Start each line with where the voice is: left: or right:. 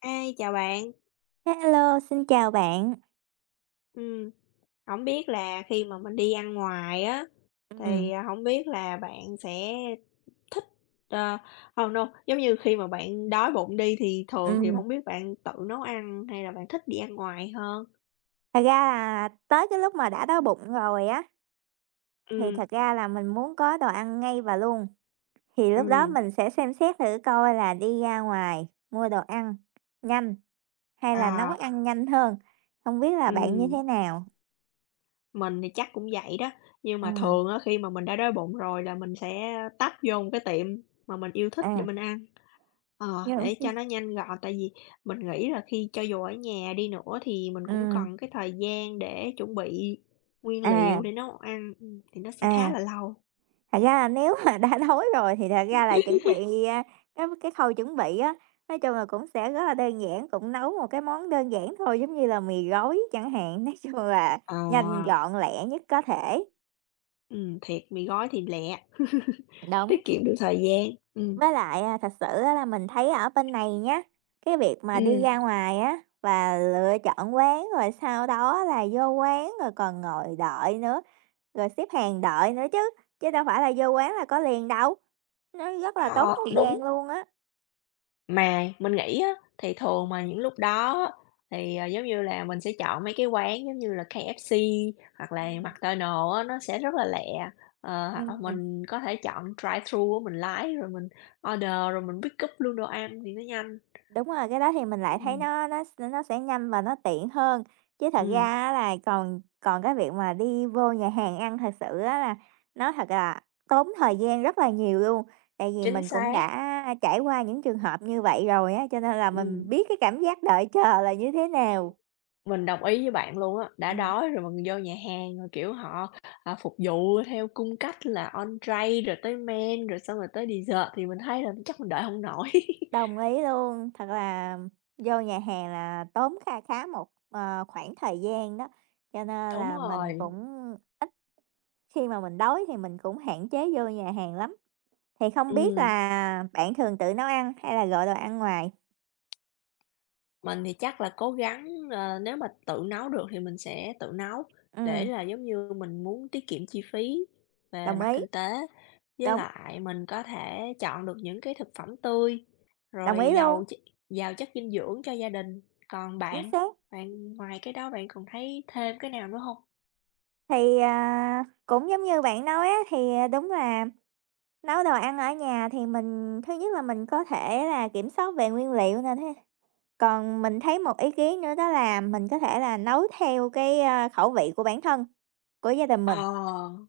left: Ê, chào bạn.
right: Hello, xin chào bạn.
left: Ừm, hổng biết là khi mà mình đi ăn ngoài á,
right: Ừm,
left: thì, hổng biết là bạn sẽ thích, ờ I don't giống như khi mà bạn đói bụng đi thì thường thì
right: ừm,
left: không biết bạn tự nấu ăn hay là bạn thích đi ăn ngoài hơn?
right: thật ra là tới cái lúc mà đã đói bụng rồi á, thì
left: Ừm.
right: thật ra là mình muốn có đồ ăn ngay và luôn, thì lúc đó
left: Ừm.
right: mình sẽ xem xét thử coi là đi ra ngoài mua đồ ăn nhanh hay là nấu
left: À.
right: ăn nhanh hơn. Không biết là bạn như
left: Ừm.
right: thế nào?
left: Mình thì chắc cũng vậy đó, nhưng mà
right: Ừm,
left: thường á khi mà mình đã đói bụng rồi là mình sẽ tấp vô một cái tiệm mà mình yêu thích để
right: à,
left: mình ăn. Ờ,
right: nhưng
left: để cho nó nhanh gọn, tại vì mình nghĩ là khi cho dù ở nhà đi nữa thì mình cũng
right: ừm,
left: cần cái thời gian để chuẩn bị nguyên liệu
right: à,
left: để nấu ăn, thì nó sẽ khá
right: à.
left: là lâu.
right: Thật ra là nếu mà đã đói rồi thì thật ra là chuẩn bị, cái khâu chuẩn bị á, nói chung là cũng sẽ rất là đơn giản, cũng nấu một cái món đơn giản thôi, giống như là mì gói chẳng hạn, nói chung là
left: Ờ.
right: nhanh gọn lẹ nhất có thể.
left: Ừm, thiệt mì gói thì lẹ,
right: Đúng,
left: tiết kiệm được thời gian,
right: với lại, thật sự á là mình thấy ở bên này nhá, cái việc mà đi
left: Ừm,
right: ra ngoài á và lựa chọn quán, rồi sau đó là vô quán rồi còn ngồi đợi nữa, rồi xếp hàng đợi nữa chứ, chứ đâu phải là vô quán là có liền đâu, nó rất là tốn
left: ờ,
right: thời
left: đúng.
right: gian luôn á.
left: Mà mình nghĩ á, thì thường mà những lúc đó thì, giống như là, mình sẽ chọn mấy cái quán giống như là KFC hoặc là
right: Ừm,
left: McDonald's á, nó sẽ rất là lẹ. Ờ, hoặc là
right: ừm,
left: mình có thể chọn drive-thru mình lái rồi mình order rồi mình pick up luôn đồ ăn thì nó nhanh.
right: đúng rồi, cái đó thì mình lại thấy
left: Ừm.
right: nó sẽ nhanh và nó tiện hơn. Chứ thật
left: Ừm,
right: ra á là còn còn cái việc mà đi vô nhà hàng ăn thật sự á là nó thật là tốn thời gian rất là nhiều luôn. Tại vì
left: chính
right: mình cũng
left: xác,
right: đã trải qua những trường hợp như vậy rồi á, cho nên là mình
left: ừm,
right: biết cái cảm giác đợi chờ là như thế nào.
left: mình đồng ý với bạn luôn á. Đã
right: Ừm,
left: đói rồi mình vô nhà hàng rồi, kiểu, họ, phục vụ theo cung cách là entree rồi tới main rồi xong rồi tới dessert thì mình thấy là chắc mình đợi không nổi.
right: đồng ý luôn, thật là vô nhà hàng là tốn kha khá một, khoảng thời gian đó, cho nên
left: Đúng
right: là mình
left: rồi.
right: cũng khi mà mình đói thì mình cũng hạn chế vô nhà hàng lắm, thì không biết
left: Ừm,
right: là bạn thường tự nấu ăn hay là gọi đồ ăn ngoài?
left: mình thì chắc là cố gắng, ờ, nếu mà tự nấu được thì mình sẽ tự nấu để
right: Ừm,
left: là, giống như, mình muốn tiết kiệm chi phí về
right: đồng
left: mặt
right: ý,
left: kinh tế, với
right: đúng,
left: lại mình có thể chọn được những cái thực phẩm tươi,
right: đồng ý
left: rồi
right: luôn,
left: giàu chất dinh dưỡng cho gia đình. Còn
right: chính
left: bạn,
right: xác.
left: bạn ngoài cái đó bạn còn thấy thêm cái nào nữa không?
right: Thì, cũng giống như bạn nói á, thì, đúng là nấu đồ ăn ở nhà thì mình thứ nhất là mình có thể là kiểm soát về nguyên liệu nè, thế còn mình thấy một ý kiến nữa đó là mình có thể là nấu theo cái, khẩu vị của bản thân, của gia đình mình.
left: Ờ,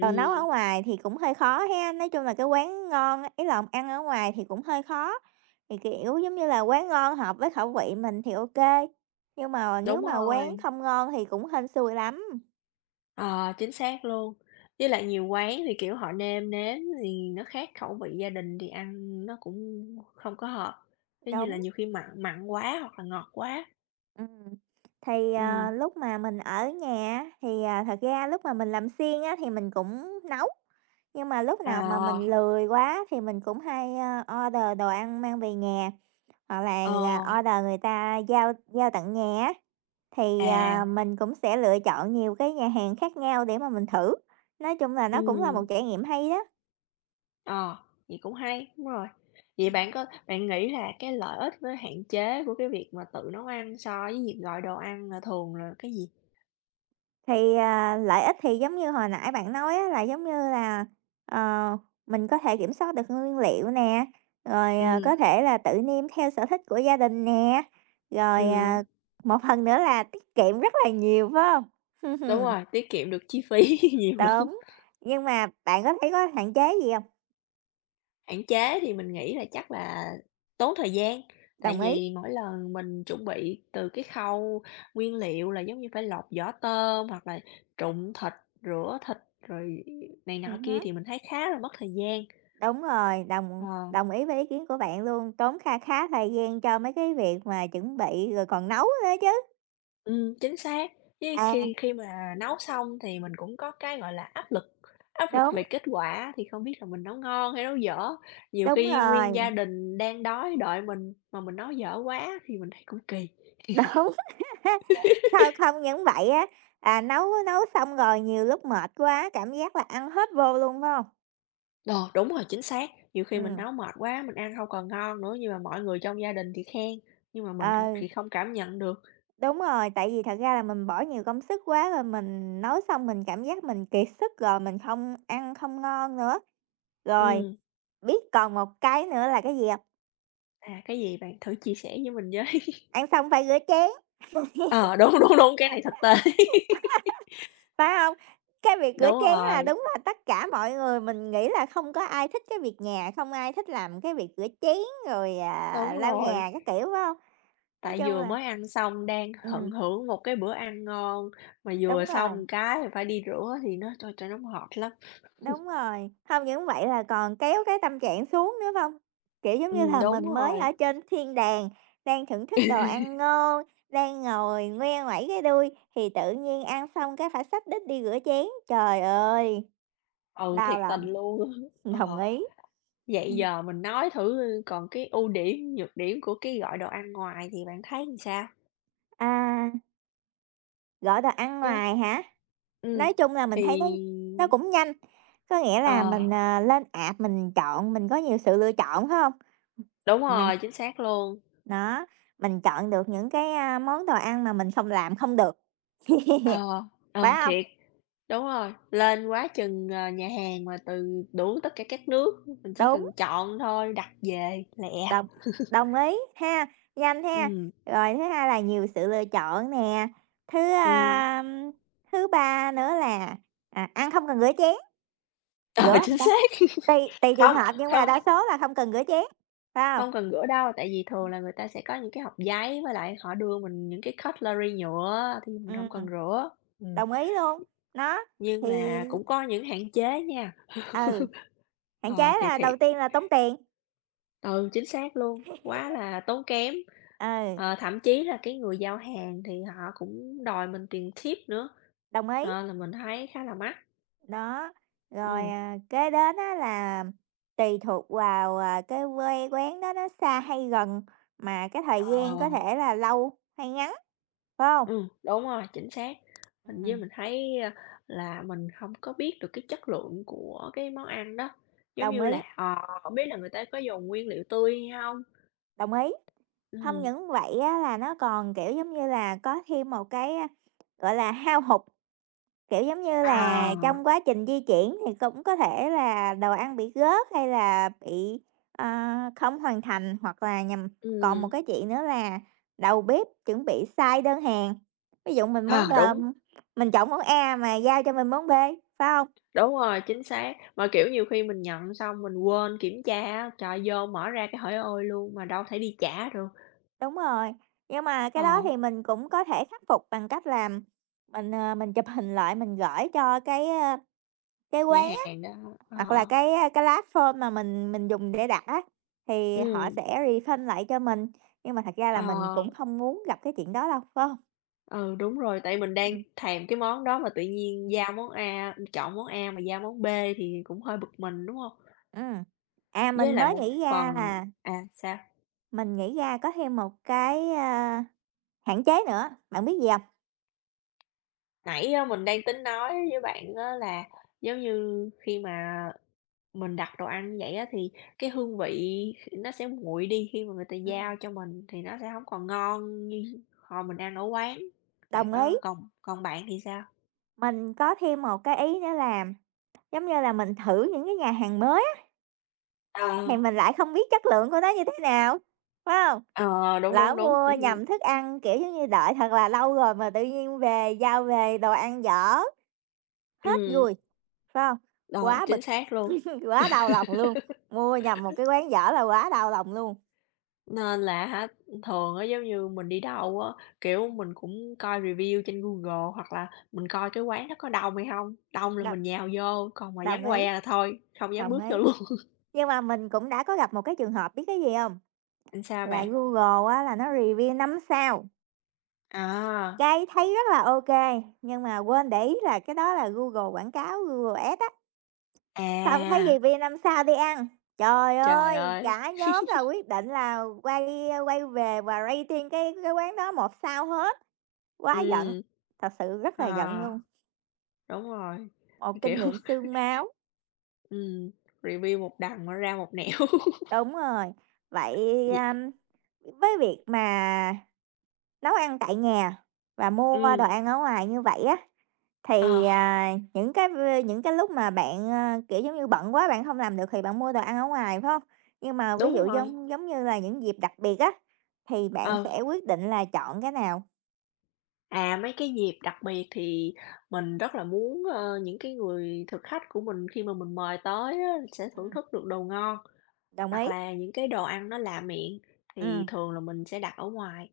right: Còn nấu ở ngoài thì cũng hơi khó ha, nói chung là cái quán ngon á, ý là ăn ở ngoài thì cũng hơi khó, thì, kiểu, giống như là, quán ngon hợp với khẩu vị mình thì ok nhưng mà nếu
left: đúng
right: mà quán
left: rồi.
right: không ngon thì cũng hên xui lắm.
left: Ờ, chính xác luôn. Với lại nhiều quán thì, kiểu, họ nêm nếm thì nó khác khẩu vị gia đình thì ăn nó cũng không có hợp. Giống như là
right: Đúng,
left: nhiều khi mặn mặn quá hoặc là ngọt quá.
right: ừm. Thì,
left: Ừm.
right: lúc mà mình ở nhà á, thì, thật ra lúc mà mình làm siêng á thì mình cũng nấu, nhưng mà lúc
left: Ờ.
right: nào mà mình lười quá thì mình cũng hay, order đồ ăn mang về nhà, hoặc là,
left: Ờ.
right: order người ta giao giao tận nhà á. Thì,
left: À.
right: mình cũng sẽ lựa chọn nhiều cái nhà hàng khác nhau để mà mình thử, nói chung là nó cũng là
left: Ừ.
right: một trải nghiệm hay đó.
left: Ờ, vậy cũng hay, đúng rồi. Vậy bạn
right: Ừm.
left: có bạn nghĩ là cái lợi ích với hạn chế của cái việc mà tự nấu ăn so với việc gọi đồ ăn là thường là cái gì?
right: Thì, lợi ích thì giống như hồi nãy bạn nói á, là giống như là, ờ, mình có thể kiểm soát được nguyên liệu nè, rồi,
left: Ừ,
right: có thể là tự nêm theo sở thích của gia đình nè, rồi,
left: ừm,
right: một phần nữa là tiết kiệm rất là nhiều, phải không?
left: đúng rồi, tiết kiệm được chi phí nhiều lắm.
right: Đúng, nhưng mà bạn có thấy có hạn chế gì không?
left: Hạn chế thì mình nghĩ là chắc là tốn thời gian, tại
right: Đồng ý.
left: vì mỗi lần mình chuẩn bị từ cái khâu nguyên liệu là giống như phải lọc vỏ tôm hoặc là trụng thịt, rửa thịt rồi này nọ kia
right: Ừm.
left: thì mình thấy khá là mất thời gian.
right: Đúng rồi, đồng
left: Ờ,
right: đồng ý với ý kiến của bạn luôn, tốn kha khá thời gian cho mấy cái việc mà chuẩn bị rồi còn nấu nữa chứ.
left: chính xác. Với
right: À,
left: khi khi mà nấu xong thì mình cũng có cái, gọi là, áp lực
right: đúng,
left: về kết quả thì không biết là mình nấu ngon hay nấu dở. Nhiều
right: đúng
left: khi nguyên
right: rồi,
left: gia đình đang đói đợi mình mà mình nấu dở quá thì mình thấy cũng kỳ.
right: đúng. Sao không những vậy á, nấu nấu xong rồi nhiều lúc mệt quá, cảm giác là ăn hết vô luôn, phải hông?
left: Ờ, đúng rồi, chính xác. Nhiều khi mình
right: Ừm,
left: nấu mệt quá, mình ăn không còn ngon nữa, nhưng mà mọi người trong gia đình thì khen, nhưng mà mình
right: ờ,
left: thì không cảm nhận được.
right: đúng rồi, tại vì thật ra là mình bỏ nhiều công sức quá rồi mình nấu xong mình cảm giác mình kiệt sức rồi mình không ăn không ngon nữa. Rồi,
left: Ừ.
right: biết còn một cái nữa là cái gì hông?
left: À, cái gì bạn thử chia sẻ với mình với.
right: Ăn xong phải rửa chén.
left: Ờ, đúng, đúng, đúng, cái này thực tế.
right: Phải không? Cái việc rửa
left: Đúng
right: chén là
left: rồi,
right: đúng là tất cả mọi người mình nghĩ là không có ai thích cái việc nhà, không ai thích làm cái việc rửa chén rồi,
left: đúng
right: lau
left: rồi,
right: nhà các kiểu, phải không? Nói
left: tại
right: chung
left: vừa
right: là
left: mới ăn xong đang tận
right: ừm,
left: hưởng một cái bữa ăn ngon, mà vừa
right: đúng rồi,
left: xong cái phải đi rửa thì nó, trời, trời, nó mệt lắm.
right: đúng rồi. Không những vậy là còn kéo cái tâm trạng xuống nữa phải hông? Kiểu, giống như là
left: Đúng
right: mình mới
left: rồi,
right: ở trên thiên đàng, đang thưởng thức đồ ăn ngon, đang ngồi ngoe nguẩy cái đuôi thì tự nhiên ăn xong cái phải xách đít đi rửa chén, trời ơi,
left: ừ,
right: đau
left: thiệt tình
right: lòng.
left: luôn.
right: Đồng
left: Ờ.
right: ý.
left: Vậy
right: Ừm,
left: giờ mình nói thử, còn cái ưu điểm, nhược điểm của cái gọi đồ ăn ngoài thì bạn thấy làm sao?
right: à Gọi đồ ăn
left: Yeah.
right: ngoài hả?
left: Ừm,
right: Nói chung là mình
left: thì
right: thấy nó cũng nhanh, có nghĩa là
left: ờ,
right: mình, lên app mình chọn, mình có nhiều sự lựa chọn, phải hông?
left: đúng
right: Mình
left: rồi, chính xác luôn.
right: đó, mình chọn được những cái, món đồ ăn mà mình không làm không được,
left: Ờ,
right: phải
left: ờ,
right: hông?
left: thiệt, đúng rồi, lên quá chừng, ờ, nhà hàng mà từ đủ tất cả các nước, mình chỉ
right: Đúng,
left: cần chọn thôi, đặt về lẹ.
right: đồng đồng ý ha, nhanh ha.
left: Ừ,
right: Rồi thứ hai là nhiều sự lựa chọn nè, thứ,
left: ừm,
right: thứ ba nữa là, ăn không cần rửa chén, rửa
left: ờ,
right: hông
left: chính
right: ta?
left: xác.
right: Tùy tùy trường
left: Không,
right: hợp nhưng mà
left: không,
right: đa số là không cần rửa chén, phải hông?
left: không cần rửa đâu, tại vì thường là người ta sẽ có những cái hộp giấy với lại họ đưa mình những cái cutlery nhựa thì mình không cần
right: Ừm.
left: rửa. Ừm.
right: Đồng ý luôn, nó,
left: Nhưng
right: thì
left: mà cũng có những hạn chế nha,
right: ừ, hạn chế
left: ờ, thì
right: là
left: thiệt
right: đầu tiên là tốn tiền,
left: ừ, chính xác luôn, quá là tốn kém.
right: ừ,
left: Ờ, thậm chí là cái người giao hàng thì họ cũng đòi mình tiền tip nữa,
right: đồng ý,
left: ờ, là mình thấy khá là mắc.
right: đó. Rồi,
left: Ừm,
right: kế đến á là tùy thuộc vào, cái quê quán đó nó xa hay gần, mà cái thời
left: ờ,
right: gian có thể là lâu hay ngắn, phải không?
left: đúng rồi, chính xác. Hình
right: Ừm,
left: như mình thấy, là mình không có biết được cái chất lượng của cái món ăn đó, giống
right: đồng
left: như
right: ý,
left: là, ờ, hổng biết là người ta có dùng nguyên liệu tươi hay không.
right: đồng ý. Không
left: Ừm,
right: những vậy á là nó còn, kiểu, giống như là, có thêm một cái, gọi là, hao hụt. Kiểu, giống như là,
left: à,
right: trong quá trình di chuyển thì cũng có thể là đồ ăn bị gớt hay là bị, ờ, không hoàn thành hoặc là nhầm còn một
left: ừm,
right: cái chuyện nữa là đầu bếp chuẩn bị sai đơn hàng. Ví dụ mình món
left: ờ, đúng.
right: đờm mình chọn món A mà giao cho mình món B, phải không?
left: Đúng rồi, chính xác. Mà, kiểu, nhiều khi mình nhận xong mình quên kiểm tra á, trời ơi, vô mở ra cái hởi ôi luôn mà đâu thể đi trả được.
right: Đúng rồi, nhưng mà cái đó
left: Ờ,
right: thì mình cũng có thể khắc phục bằng cách là mình, mình chụp hình lại mình gửi cho cái, cái
left: nhà
right: quán,
left: hàng đó,
right: hoặc là
left: ờ,
right: cái lá phơm mà mình dùng để đặt á, thì họ
left: ừm,
right: sẽ refund lại cho mình, nhưng mà thật ra là
left: ờ,
right: mình cũng không muốn gặp cái chuyện đó đâu, phải hông?
left: ừ, đúng rồi, tại mình đang
right: Ừm.
left: thèm cái món đó mà tự nhiên giao món A chọn món A mà giao món B thì cũng hơi bực mình, đúng không?
right: Ừm. À, mình
left: Với lại
right: mới
left: một
right: nghĩ ra
left: phần
right: là
left: à, sao?
right: mình nghĩ ra có thêm một cái, hạn chế nữa, bạn biết gì không?
left: Nãy á, mình đang tính nói với bạn á là giống như khi mà mình đặt đồ ăn như vậy á, thì cái hương vị nó sẽ nguội đi khi mà người ta
right: Ừm.
left: giao cho mình thì nó sẽ không còn ngon như hồi mình ăn ở quán. Bạn
right: Đồng ý,
left: có còn còn bạn thì sao?
right: mình có thêm một cái ý nữa là, giống như là, mình thử những cái nhà hàng mới á,
left: Ờ.
right: thì mình lại không biết chất lượng của nó như thế nào, phải không?
left: Ờ, đúng,
right: Lỡ
left: đúng, đúng.
right: mua nhầm thức ăn, kiểu, giống như đợi thật là lâu rồi mà tự nhiên về giao về đồ ăn dở, hết
left: Ừ
right: vui, phải không?
left: rồi,
right: Quá bực,
left: chính xác luôn.
right: quá đau lòng luôn, mua nhầm một cái quán dở là quá đau lòng luôn.
left: Nên là hả, thường á, giống như mình đi đâu á, kiểu, mình cũng coi review trên Google hoặc là mình coi cái quán nó có đông hay không. Đông là
right: Đồng
left: mình nhào vô, còn mà vắng
right: đồng ý,
left: que là thôi, không dám
right: đồng
left: bước vô
right: ý.
left: luôn.
right: Nhưng mà mình cũng đã có gặp một cái trường hợp biết cái gì không?
left: Sao
right: Là
left: bạn?
right: Google á là nó review 5 sao,
left: À.
right: cái thấy rất là ok nhưng mà quên để ý là cái đó là Google quảng cáo, Google Ads á. Xong thấy gì
left: À.
right: review 5 sao đi ăn. Trời
left: Trời
right: ơi,
left: ơi!
right: cả nhóm là quyết định là quay quay về và rating cái quán đó 1 sao hết,
left: Ừ,
right: quá giận, thật sự rất là giận
left: à,
right: luôn,
left: đúng rồi,
right: một kinh
left: kiểu,
right: nghiệm xương máu.
left: ừm, review một đằng mà ra một nẻo.
right: Đúng rồi, vậy,
left: Vậy
right: với việc mà nấu ăn tại nhà và mua đồ
left: ừm,
right: ăn ở ngoài như vậy á, thì,
left: ờ,
right: những cái lúc mà bạn, kiểu, giống như, bận quá bạn không làm được thì bạn mua đồ ăn ở ngoài, phải không? Nhưng mà ví
left: đúng
right: dụ
left: rồi,
right: giống giống như là những dịp đặc biệt á, thì bạn
left: ừ.
right: sẽ quyết định là chọn cái nào.
left: À, mấy cái dịp đặc biệt thì mình rất là muốn, ơ, những cái người thực khách của mình khi mà mình mời tới á sẽ thưởng
right: Ừm,
left: thức được đồ ngon,
right: đồng
left: hoặc
right: ý,
left: là những cái đồ ăn nó lạ miệng thì
right: ừm,
left: thường là mình sẽ đặt ở ngoài,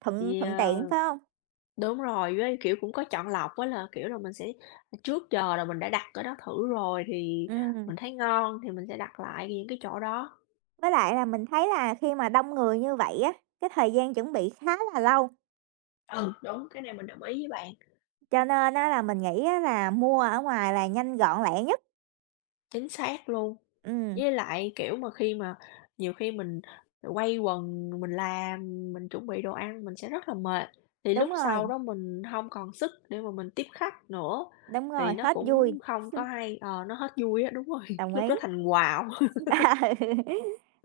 right: thuận
left: thì,
right: thuận tiện,
left: ờ.
right: phải không?
left: Đúng rồi, với, kiểu, cũng có chọn lọc á là, kiểu là, mình sẽ à, trước giờ là mình đã đặt ở đó thử rồi thì
right: Ừm,
left: mình thấy ngon thì mình sẽ đặt lại những cái chỗ đó.
right: với lại là mình thấy là khi mà đông người như vậy á, cái thời gian chuẩn bị khá là lâu,
left: Ừ, đúng, cái này mình đồng ý với bạn,
right: cho nên á là mình nghĩ á là mua ở ngoài là nhanh gọn lẹ nhất.
left: chính xác luôn.
right: Ừm,
left: Với lại, kiểu, mà khi mà nhiều khi mình quay quần, mình làm, mình chuẩn bị đồ ăn mình sẽ rất là mệt, thì
right: đúng
left: lúc
right: rồi,
left: sau đó mình không còn sức để mà mình tiếp khách nữa,
right: đúng
left: thì
right: rồi,
left: nó
right: hết vui,
left: cũng không có hay, ờ, nó hết vui á, đúng rồi,
right: đồng
left: lúc
right: ý.
left: đó thành quạu.
right: Ừ.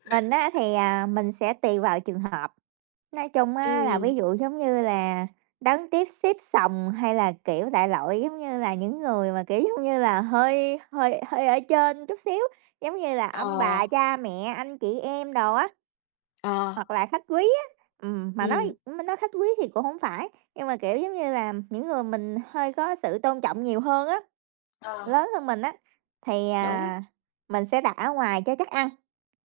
right: Mình á thì, mình sẽ tùy vào trường hợp. Nói chung á là
left: Ừ.
right: ví dụ, giống như là, đón tiếp xếp sòng hay là, kiểu, đại loại, giống như là, những người mà, kiểu, giống như là, hơi hơi hơi ở trên chút xíu, giống như là ông
left: Ờ.
right: bà, cha mẹ, anh chị em đồ á,
left: Ờ.
right: hoặc là khách quý á. Mà nói
left: Ừm.
right: mình nói khách quý thì cũng không phải, nhưng mà, kiểu, giống như là, những người mình hơi có sự tôn trọng nhiều hơn á,
left: Ờ.
right: lớn hơn mình á, thì,
left: Đúng,
right: mình sẽ đặt ở ngoài cho chắc ăn.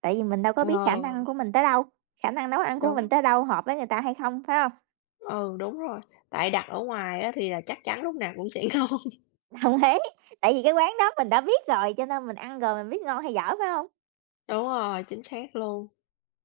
right: Tại vì mình đâu có biết khả năng
left: ờ,
right: của mình tới đâu, khả năng nấu ăn của mình
left: đúng,
right: tới đâu, hợp với người ta hay không, phải không?
left: ừ, đúng rồi, tại đặt ở ngoài á thì là chắc chắn lúc nào cũng sẽ ngon.
right: Đồng ý, tại vì cái quán đó mình đã biết rồi, cho nên mình ăn rồi mình biết ngon hay dở, phải không?
left: Đúng rồi, chính xác luôn.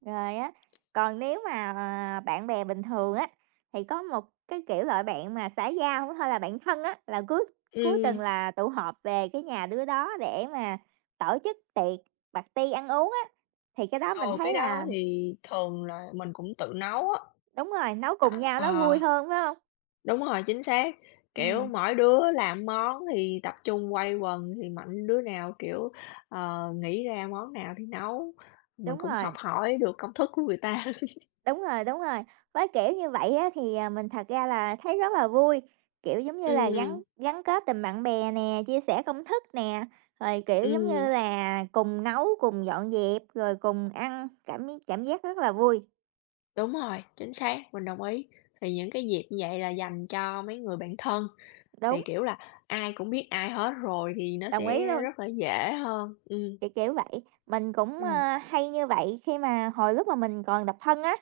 right: Rồi á, còn nếu mà, bạn bè bình thường á, thì có một cái, kiểu, loại bạn mà xã giao hay là bạn thân á, là cuối cuối tuần
left: Ừm,
right: là tụ họp về cái nhà đứa đó để mà tổ chức tiệc party ăn uống á, thì cái đó mình
left: ờ,
right: thấy
left: cái đó
right: là
left: thì thường là mình cũng tự nấu á,
right: đúng rồi, nấu
left: tại
right: cùng nhau nó
left: ờ,
right: vui hơn, phải không?
left: đúng rồi, chính xác, kiểu,
right: Ừ,
left: mỗi đứa làm món thì tập trung quây quần thì mạnh đứa nào, kiểu, ờ, nghĩ ra món nào thì nấu, mình
right: đúng
left: cũng học
right: rồi.
left: hỏi được công thức của người ta.
right: Đúng rồi, đúng rồi. Với kiểu như vậy á, thì, mình thật ra là thấy rất là vui, kiểu, giống như là, gắn
left: Ừm.
right: gắn kết tình bạn bè nè, chia sẻ công thức nè, rồi, kiểu, giống
left: Ừm.
right: như là, cùng nấu, cùng dọn dẹp, rồi cùng ăn, cảm cảm giác rất là vui.
left: Đúng rồi, chính xác, mình đồng ý. Thì những cái dịp như vậy là dành cho mấy người bạn thân, thì,
right: Đúng,
left: kiểu là, ai cũng biết ai hết rồi thì nó
right: đồng
left: sẽ
right: ý luôn.
left: rất là dễ hơn. Ừ.
right: Kiểu, kiểu vậy. Mình cũng,
left: Ừ.
right: hay như vậy khi mà hồi lúc mà mình còn độc thân á,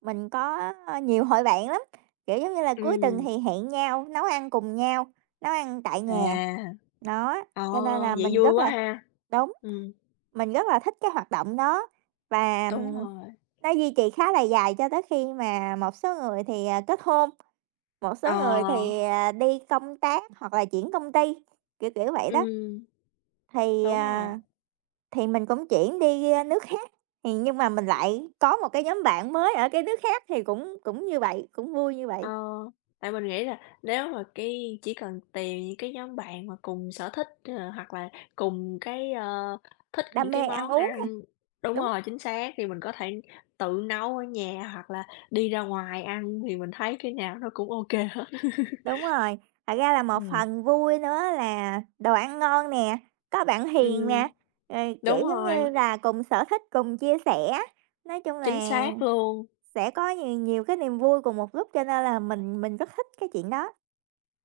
right: mình có, nhiều hội bạn lắm, kiểu, giống như là, cuối tuần
left: Ừm,
right: thì hẹn nhau nấu ăn cùng nhau, nấu ăn tại nhà.
left: à,
right: Đó,
left: ờ,
right: cho nên là
left: vậy
right: mình
left: vui
right: rất
left: quá
right: là
left: ha.
right: đúng,
left: Ừm,
right: mình rất là thích cái hoạt động đó và,
left: đúng rồi,
right: nó duy trì khá là dài cho tới khi mà một số người thì, kết hôn, một
left: ờ,
right: số người thì, đi công tác hoặc là chuyển công ty, kiểu, kiểu vậy đó.
left: ừm,
right: Thì,
left: đúng rồi.
right: à thì mình cũng chuyển đi, nước khác, thì nhưng mà mình lại có một cái nhóm bạn mới ở cái nước khác thì cũng cũng như vậy, cũng vui như vậy,
left: Ờ, tại mình nghĩ là nếu mà cái chỉ cần tìm những cái nhóm bạn mà cùng sở thích, ờ, hoặc là cùng cái, ờ, thích những
right: đam
left: cái
right: mê ăn
left: món
right: uống à,
left: ăn đúng
right: đúng,
left: rồi, chính xác, thì mình có thể tự nấu ở nhà hoặc là đi ra ngoài ăn thì mình thấy cái nào nó cũng ok kê hết.
right: đúng rồi. Thật ra là một
left: Ừm.
right: phần vui nữa là đồ ăn ngon nè, có bạn hiền nè,
left: Ừm,
right: rồi, kiểu,
left: đúng
right: giống như
left: rồi,
right: là, cùng sở thích, cùng chia sẻ. Nói chung
left: chính
right: là
left: xác luôn.
right: sẽ có nhiều nhiều cái niềm vui cùng một lúc cho nên là mình rất thích cái chuyện đó.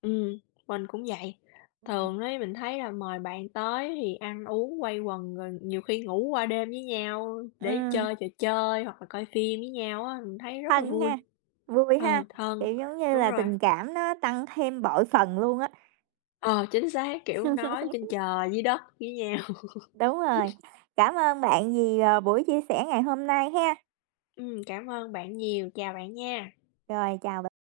left: Ừm, mình cũng vậy.
right: Ừ,
left: Thường ấy mình thấy là mời bạn tới thì ăn uống quây quần rồi nhiều khi ngủ qua đêm với nhau để
right: ừm.
left: chơi trò chơi hoặc là coi phim với nhau á, mình thấy rất là
right: Thân
left: vui.
right: ha, vui ha,
left: Ừ, thân,
right: kiểu, giống như
left: đúng
right: là,
left: rồi.
right: tình cảm nó tăng thêm bội phần luôn á.
left: Ờ, chính xác, kiểu, nói trên trời dưới đất với nhau.
right: Đúng rồi. Cảm ơn bạn vì, buổi chia sẻ ngày hôm nay ha.
left: Cảm ơn bạn nhiều, chào bạn nha.
right: Rồi, chào bạn.